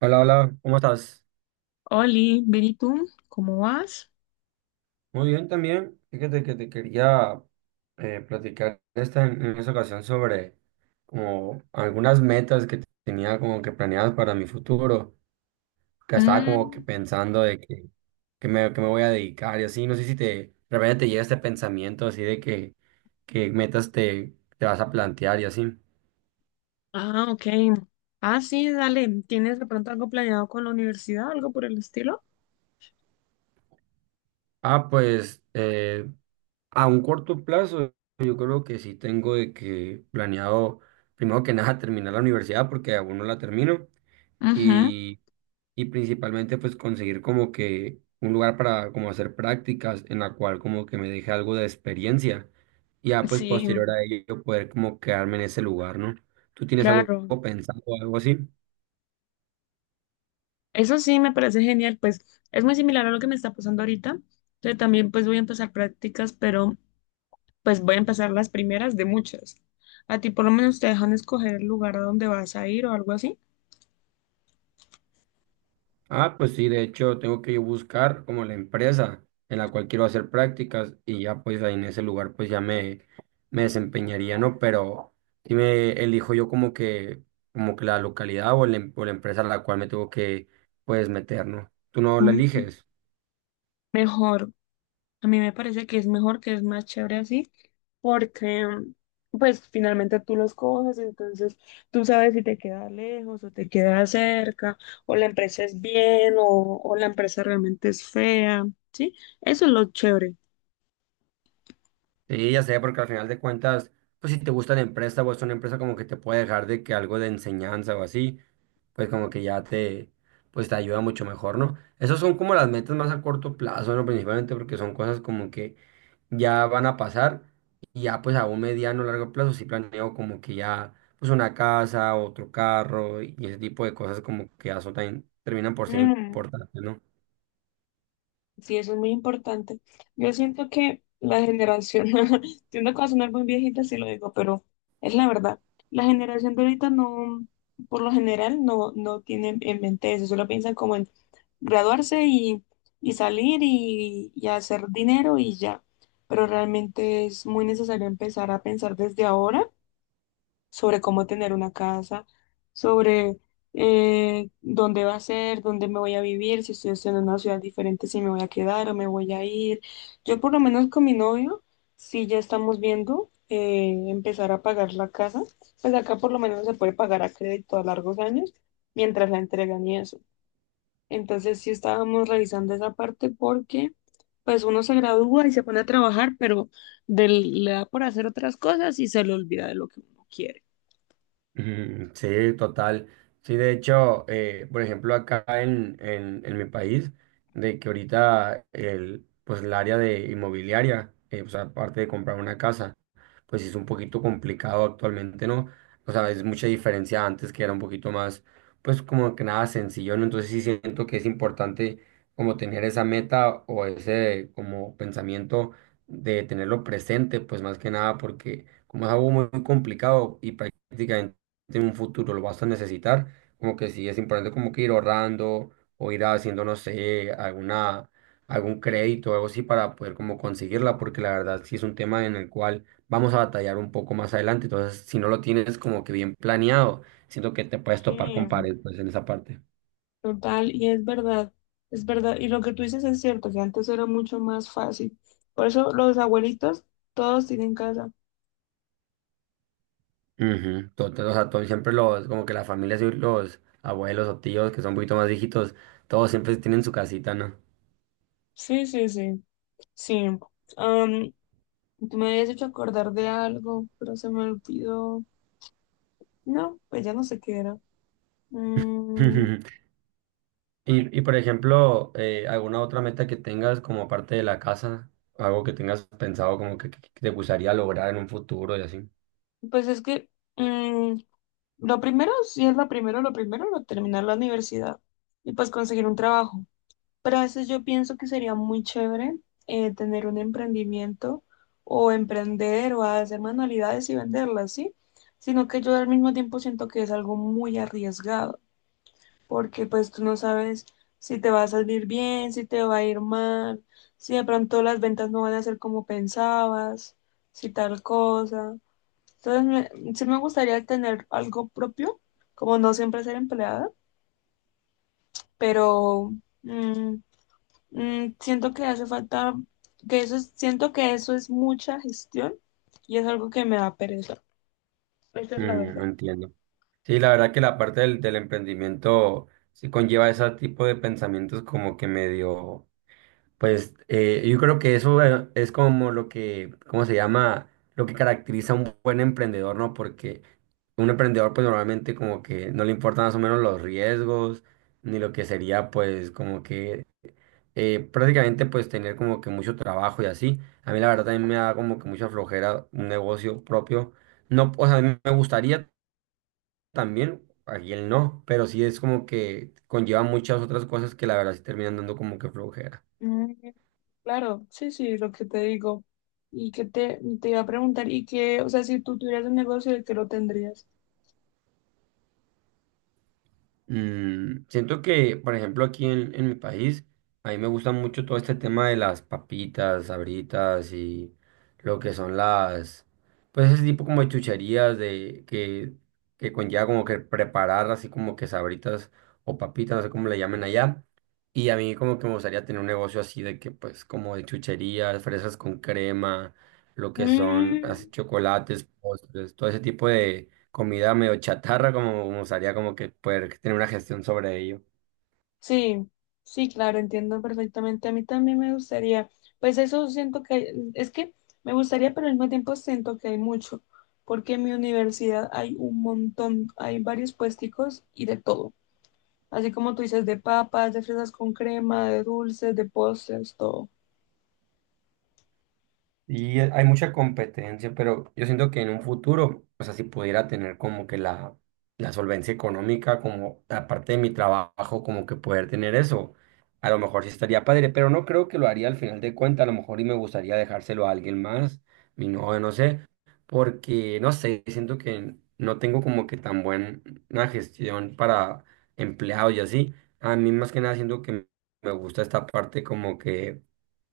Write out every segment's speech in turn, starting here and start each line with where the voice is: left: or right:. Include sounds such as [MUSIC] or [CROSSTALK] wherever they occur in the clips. right: Hola, hola, ¿cómo estás?
left: Oli, bien, ¿y tú? ¿Cómo vas?
right: Muy bien también. Fíjate que te quería platicar en esta ocasión sobre como algunas metas que tenía como que planeadas para mi futuro, que estaba como que
left: Mm.
right: pensando, que me voy a dedicar y así. No sé si te, de repente te llega este pensamiento así de que metas te, te vas a plantear y así.
left: Ah, ok. Ah, sí, dale. ¿Tienes de pronto algo planeado con la universidad, algo por el estilo?
right: Ah, pues a un corto plazo, yo creo que sí tengo de que planeado, primero que nada, terminar la universidad porque aún no la termino
left: Ujú.
right: y, y principalmente pues conseguir como que un lugar para como hacer prácticas en la cual como que me deje algo de experiencia y ya pues
left: Sí,
right: posterior a ello poder como quedarme en ese lugar, ¿no? ¿Tú tienes algo
left: claro.
right: pensado, algo así?
left: Eso sí, me parece genial. Pues es muy similar a lo que me está pasando ahorita. Yo también pues voy a empezar prácticas, pero pues voy a empezar las primeras de muchas. ¿A ti por lo menos te dejan escoger el lugar a donde vas a ir o algo así?
right: Ah, pues sí, de hecho tengo que yo buscar como la empresa en la cual quiero hacer prácticas y ya pues ahí en ese lugar pues ya me desempeñaría, ¿no? Pero si me elijo yo como que la localidad o la, o la empresa a la cual me tengo que pues meter, ¿no? Tú no la
left: Mm.
right: eliges.
left: Mejor. A mí me parece que es mejor, que es más chévere así, porque pues finalmente tú los coges, entonces tú sabes si te queda lejos o te queda cerca, o la empresa es bien o la empresa realmente es fea, ¿sí? Eso es lo chévere.
right: Sí, ya sé, porque al final de cuentas, pues si te gusta la empresa o es una empresa como que te puede dejar de que algo de enseñanza o así, pues como que ya te, pues te ayuda mucho mejor, ¿no? Esas son como las metas más a corto plazo, ¿no? Principalmente porque son cosas como que ya van a pasar y ya pues a un mediano largo plazo sí planeo como que ya pues una casa, otro carro y ese tipo de cosas como que ya son también terminan por ser importantes, ¿no?
left: Sí, eso es muy importante. Yo siento que la generación, [LAUGHS] siento que va a sonar muy viejita si lo digo, pero es la verdad. La generación de ahorita no, por lo general, no tiene en mente eso, solo piensan como en graduarse y salir y hacer dinero y ya. Pero realmente es muy necesario empezar a pensar desde ahora sobre cómo tener una casa, sobre dónde va a ser, dónde me voy a vivir, si estoy estudiando en una ciudad diferente, si me voy a quedar o me voy a ir. Yo por lo menos con mi novio, sí ya estamos viendo empezar a pagar la casa, pues acá por lo menos se puede pagar a crédito a largos años mientras la entregan y eso. Entonces sí estábamos revisando esa parte porque pues uno se gradúa y se pone a trabajar, pero le da por hacer otras cosas y se le olvida de lo que uno quiere.
right: Ujú, sí, total. Sí, de hecho, por ejemplo, acá en mi país, de que ahorita el, pues el área de inmobiliaria, o sea aparte de comprar una casa, pues sí es un poquito complicado actualmente, ¿no? O sea, es mucha diferencia antes que era un poquito más, pues como que nada sencillo, ¿no? Entonces sí siento que es importante como tener esa meta o ese como pensamiento de tenerlo presente, pues más que nada porque como es algo muy muy complicado y prácticamente en un futuro lo vas a necesitar, como que sí es importante como que ir ahorrando o ir haciendo, no sé, alguna, algún crédito o algo así para poder como conseguirla, porque la verdad sí es un tema en el cual vamos a batallar un poco más adelante. Entonces, si no lo tienes como que bien planeado, siento que te puedes
left: Sí,
right: topar con pared, pues, en esa parte.
left: total, y es verdad, y lo que tú dices es cierto, que antes era mucho más fácil. Por eso los abuelitos todos tienen casa.
right: Ujú, total, o sea, todos siempre los, como que las familias y los abuelos o tíos que son un poquito más viejitos, todos siempre tienen su casita, ¿no?
left: Sí, sí, sí, sí. Am, Tú me habías hecho acordar de algo, pero se me olvidó. No, pues ya no sé qué era. Mm,
right: [LAUGHS] Y por ejemplo, ¿alguna otra meta que tengas como aparte de la casa? Algo que tengas pensado como que te gustaría lograr en un futuro y así.
left: pues es que mm, lo primero, sí es lo primero, lo terminar la universidad y pues conseguir un trabajo. Pero a veces yo pienso que sería muy chévere tener un emprendimiento o emprender o hacer manualidades y venderlas, ¿sí? Sino que yo al mismo tiempo siento que es algo muy arriesgado, porque pues tú no sabes si te va a salir bien, si te va a ir mal, si de pronto las ventas no van a ser como pensabas, si tal cosa. Entonces, sí me gustaría tener algo propio, como no siempre ser empleada, pero... mm, siento que hace falta, siento que eso es mucha gestión y es algo que me da pereza. Esa es la
right: Mm, no
left: verdad.
right: entiendo. Sí, la verdad que la parte del emprendimiento sí conlleva ese tipo de pensamientos como que medio, pues yo creo que eso, es como lo que, ¿cómo se llama? Lo que caracteriza a un buen emprendedor, ¿no? Porque un emprendedor pues normalmente como que no le importan más o menos los riesgos ni lo que sería pues como que prácticamente pues tener como que mucho trabajo y así. A mí la verdad también me da como que mucha flojera un negocio propio. No, o sea, a mí me gustaría también, aquí él no, pero sí es como que conlleva muchas otras cosas que la verdad sí terminan dando como que flojera.
left: Mm, claro, sí, sí, lo que te digo. Y que te iba a preguntar, y que, o sea, si tú tuvieras un negocio, ¿de qué lo tendrías?
right: Mm, siento que, por ejemplo, aquí en mi país, a mí me gusta mucho todo este tema de las papitas, sabritas y lo que son las, pues ese tipo como de chucherías que conlleva como que preparar así como que sabritas o papitas, no sé cómo le llamen allá. Y a mí como que me gustaría tener un negocio así de que pues como de chucherías, fresas con crema, lo que son así
left: Mm.
right: chocolates, postres, todo ese tipo comida medio chatarra, como me gustaría como que poder tener una gestión sobre ello.
left: Sí, sí, claro, entiendo perfectamente. A mí también me gustaría, pues eso siento que, es que me gustaría, pero al mismo tiempo siento que hay mucho, porque en mi universidad hay un montón, hay varios puesticos y de todo. Así como tú dices, de papas, de fresas con crema, de dulces, de postres, todo.
right: Y hay mucha competencia, pero yo siento que en un futuro, o sea, si pudiera tener como que la solvencia económica, como aparte de mi trabajo, como que poder tener eso, a lo mejor sí estaría padre, pero no creo que lo haría al final de cuentas, a lo mejor y me gustaría dejárselo a alguien más, mi novio, no sé, porque no sé, siento que no tengo como que tan buena gestión para empleados y así. A mí más que nada siento que me gusta esta parte como que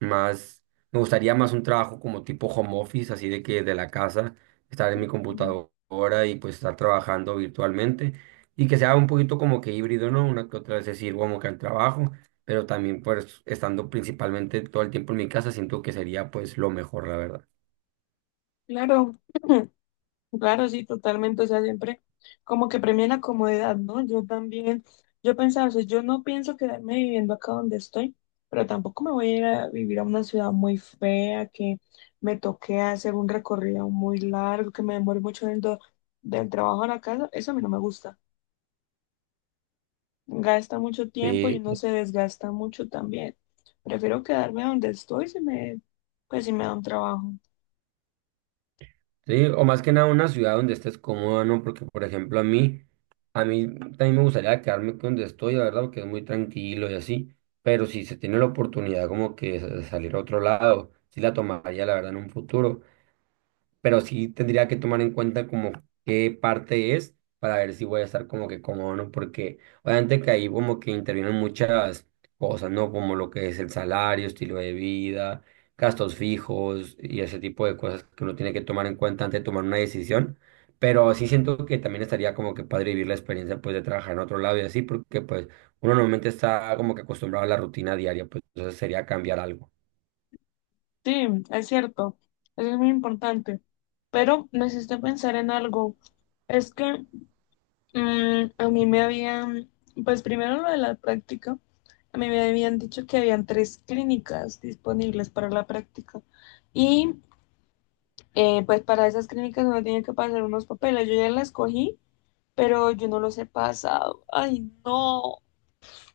right: más me gustaría más un trabajo como tipo home office, así de que de la casa, estar en mi
left: Mm.
right: computadora y pues estar trabajando virtualmente y que sea un poquito como que híbrido, ¿no? Una que otra vez decir, como que al trabajo, pero también pues estando principalmente todo el tiempo en mi casa, siento que sería pues lo mejor, la verdad.
left: Claro. [CLEARS THROAT] Claro, sí, totalmente. O sea, siempre como que premia la comodidad, ¿no? Yo también, yo pensaba, o sea, yo no pienso quedarme viviendo acá donde estoy, pero tampoco me voy a ir a vivir a una ciudad muy fea, que me toque hacer un recorrido muy largo, que me demore mucho en el del trabajo a la casa. Eso a mí no me gusta. Gasta mucho tiempo y
right: Eh,
left: uno se desgasta mucho también. Prefiero quedarme donde estoy pues si me da un trabajo.
right: Sí, o más que nada una ciudad donde estés cómoda, ¿no? Porque, por ejemplo, a mí también me gustaría quedarme donde estoy, la verdad, porque es muy tranquilo y así, pero si se tiene la oportunidad como que de salir a otro lado, sí la tomaría, la verdad, en un futuro, pero sí tendría que tomar en cuenta como qué parte es para ver si voy a estar como que cómodo, ¿no? Porque obviamente que ahí como que intervienen muchas cosas, ¿no? Como lo que es el salario, estilo de vida, gastos fijos y ese tipo de cosas que uno tiene que tomar en cuenta antes de tomar una decisión. Pero sí siento que también estaría como que padre vivir la experiencia pues de trabajar en otro lado y así, porque pues uno normalmente está como que acostumbrado a la rutina diaria, pues entonces sería cambiar algo.
left: Sí, es cierto, eso es muy importante, pero me hiciste pensar en algo. Es que a mí me habían, pues primero lo de la práctica, a mí me habían dicho que habían tres clínicas disponibles para la práctica y pues para esas clínicas uno tiene que pasar unos papeles. Yo ya las cogí, pero yo no los he pasado. Ay, no,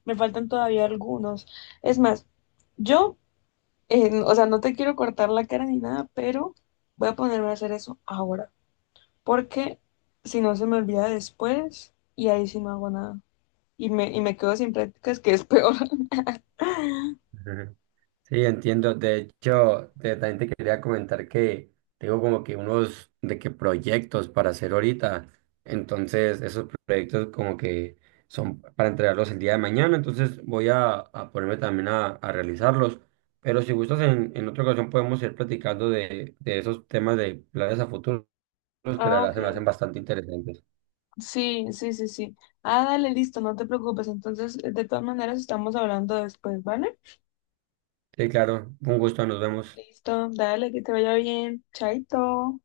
left: me faltan todavía algunos. Es más, yo o sea, no te quiero cortar la cara ni nada, pero voy a ponerme a hacer eso ahora, porque si no se me olvida después y ahí sí no hago nada. Y me quedo sin prácticas, que es peor. [LAUGHS]
right: Ujú. Sí, entiendo. De hecho, también te quería comentar que tengo como que unos de que proyectos para hacer ahorita. Entonces, esos proyectos como que son para entregarlos el día de mañana. Entonces, voy a ponerme también a realizarlos. Pero si gustas, en otra ocasión podemos ir platicando de esos temas de planes a futuro que la
left: Ah,
right: verdad
left: ok.
right: se me hacen bastante interesantes.
left: Sí, sí, sí, sí. Ah, dale, listo, no te preocupes. Entonces, de todas maneras, estamos hablando después, ¿vale?
right: Sí, claro. Un gusto. Nos vemos.
left: Listo, dale, que te vaya bien. Chaito.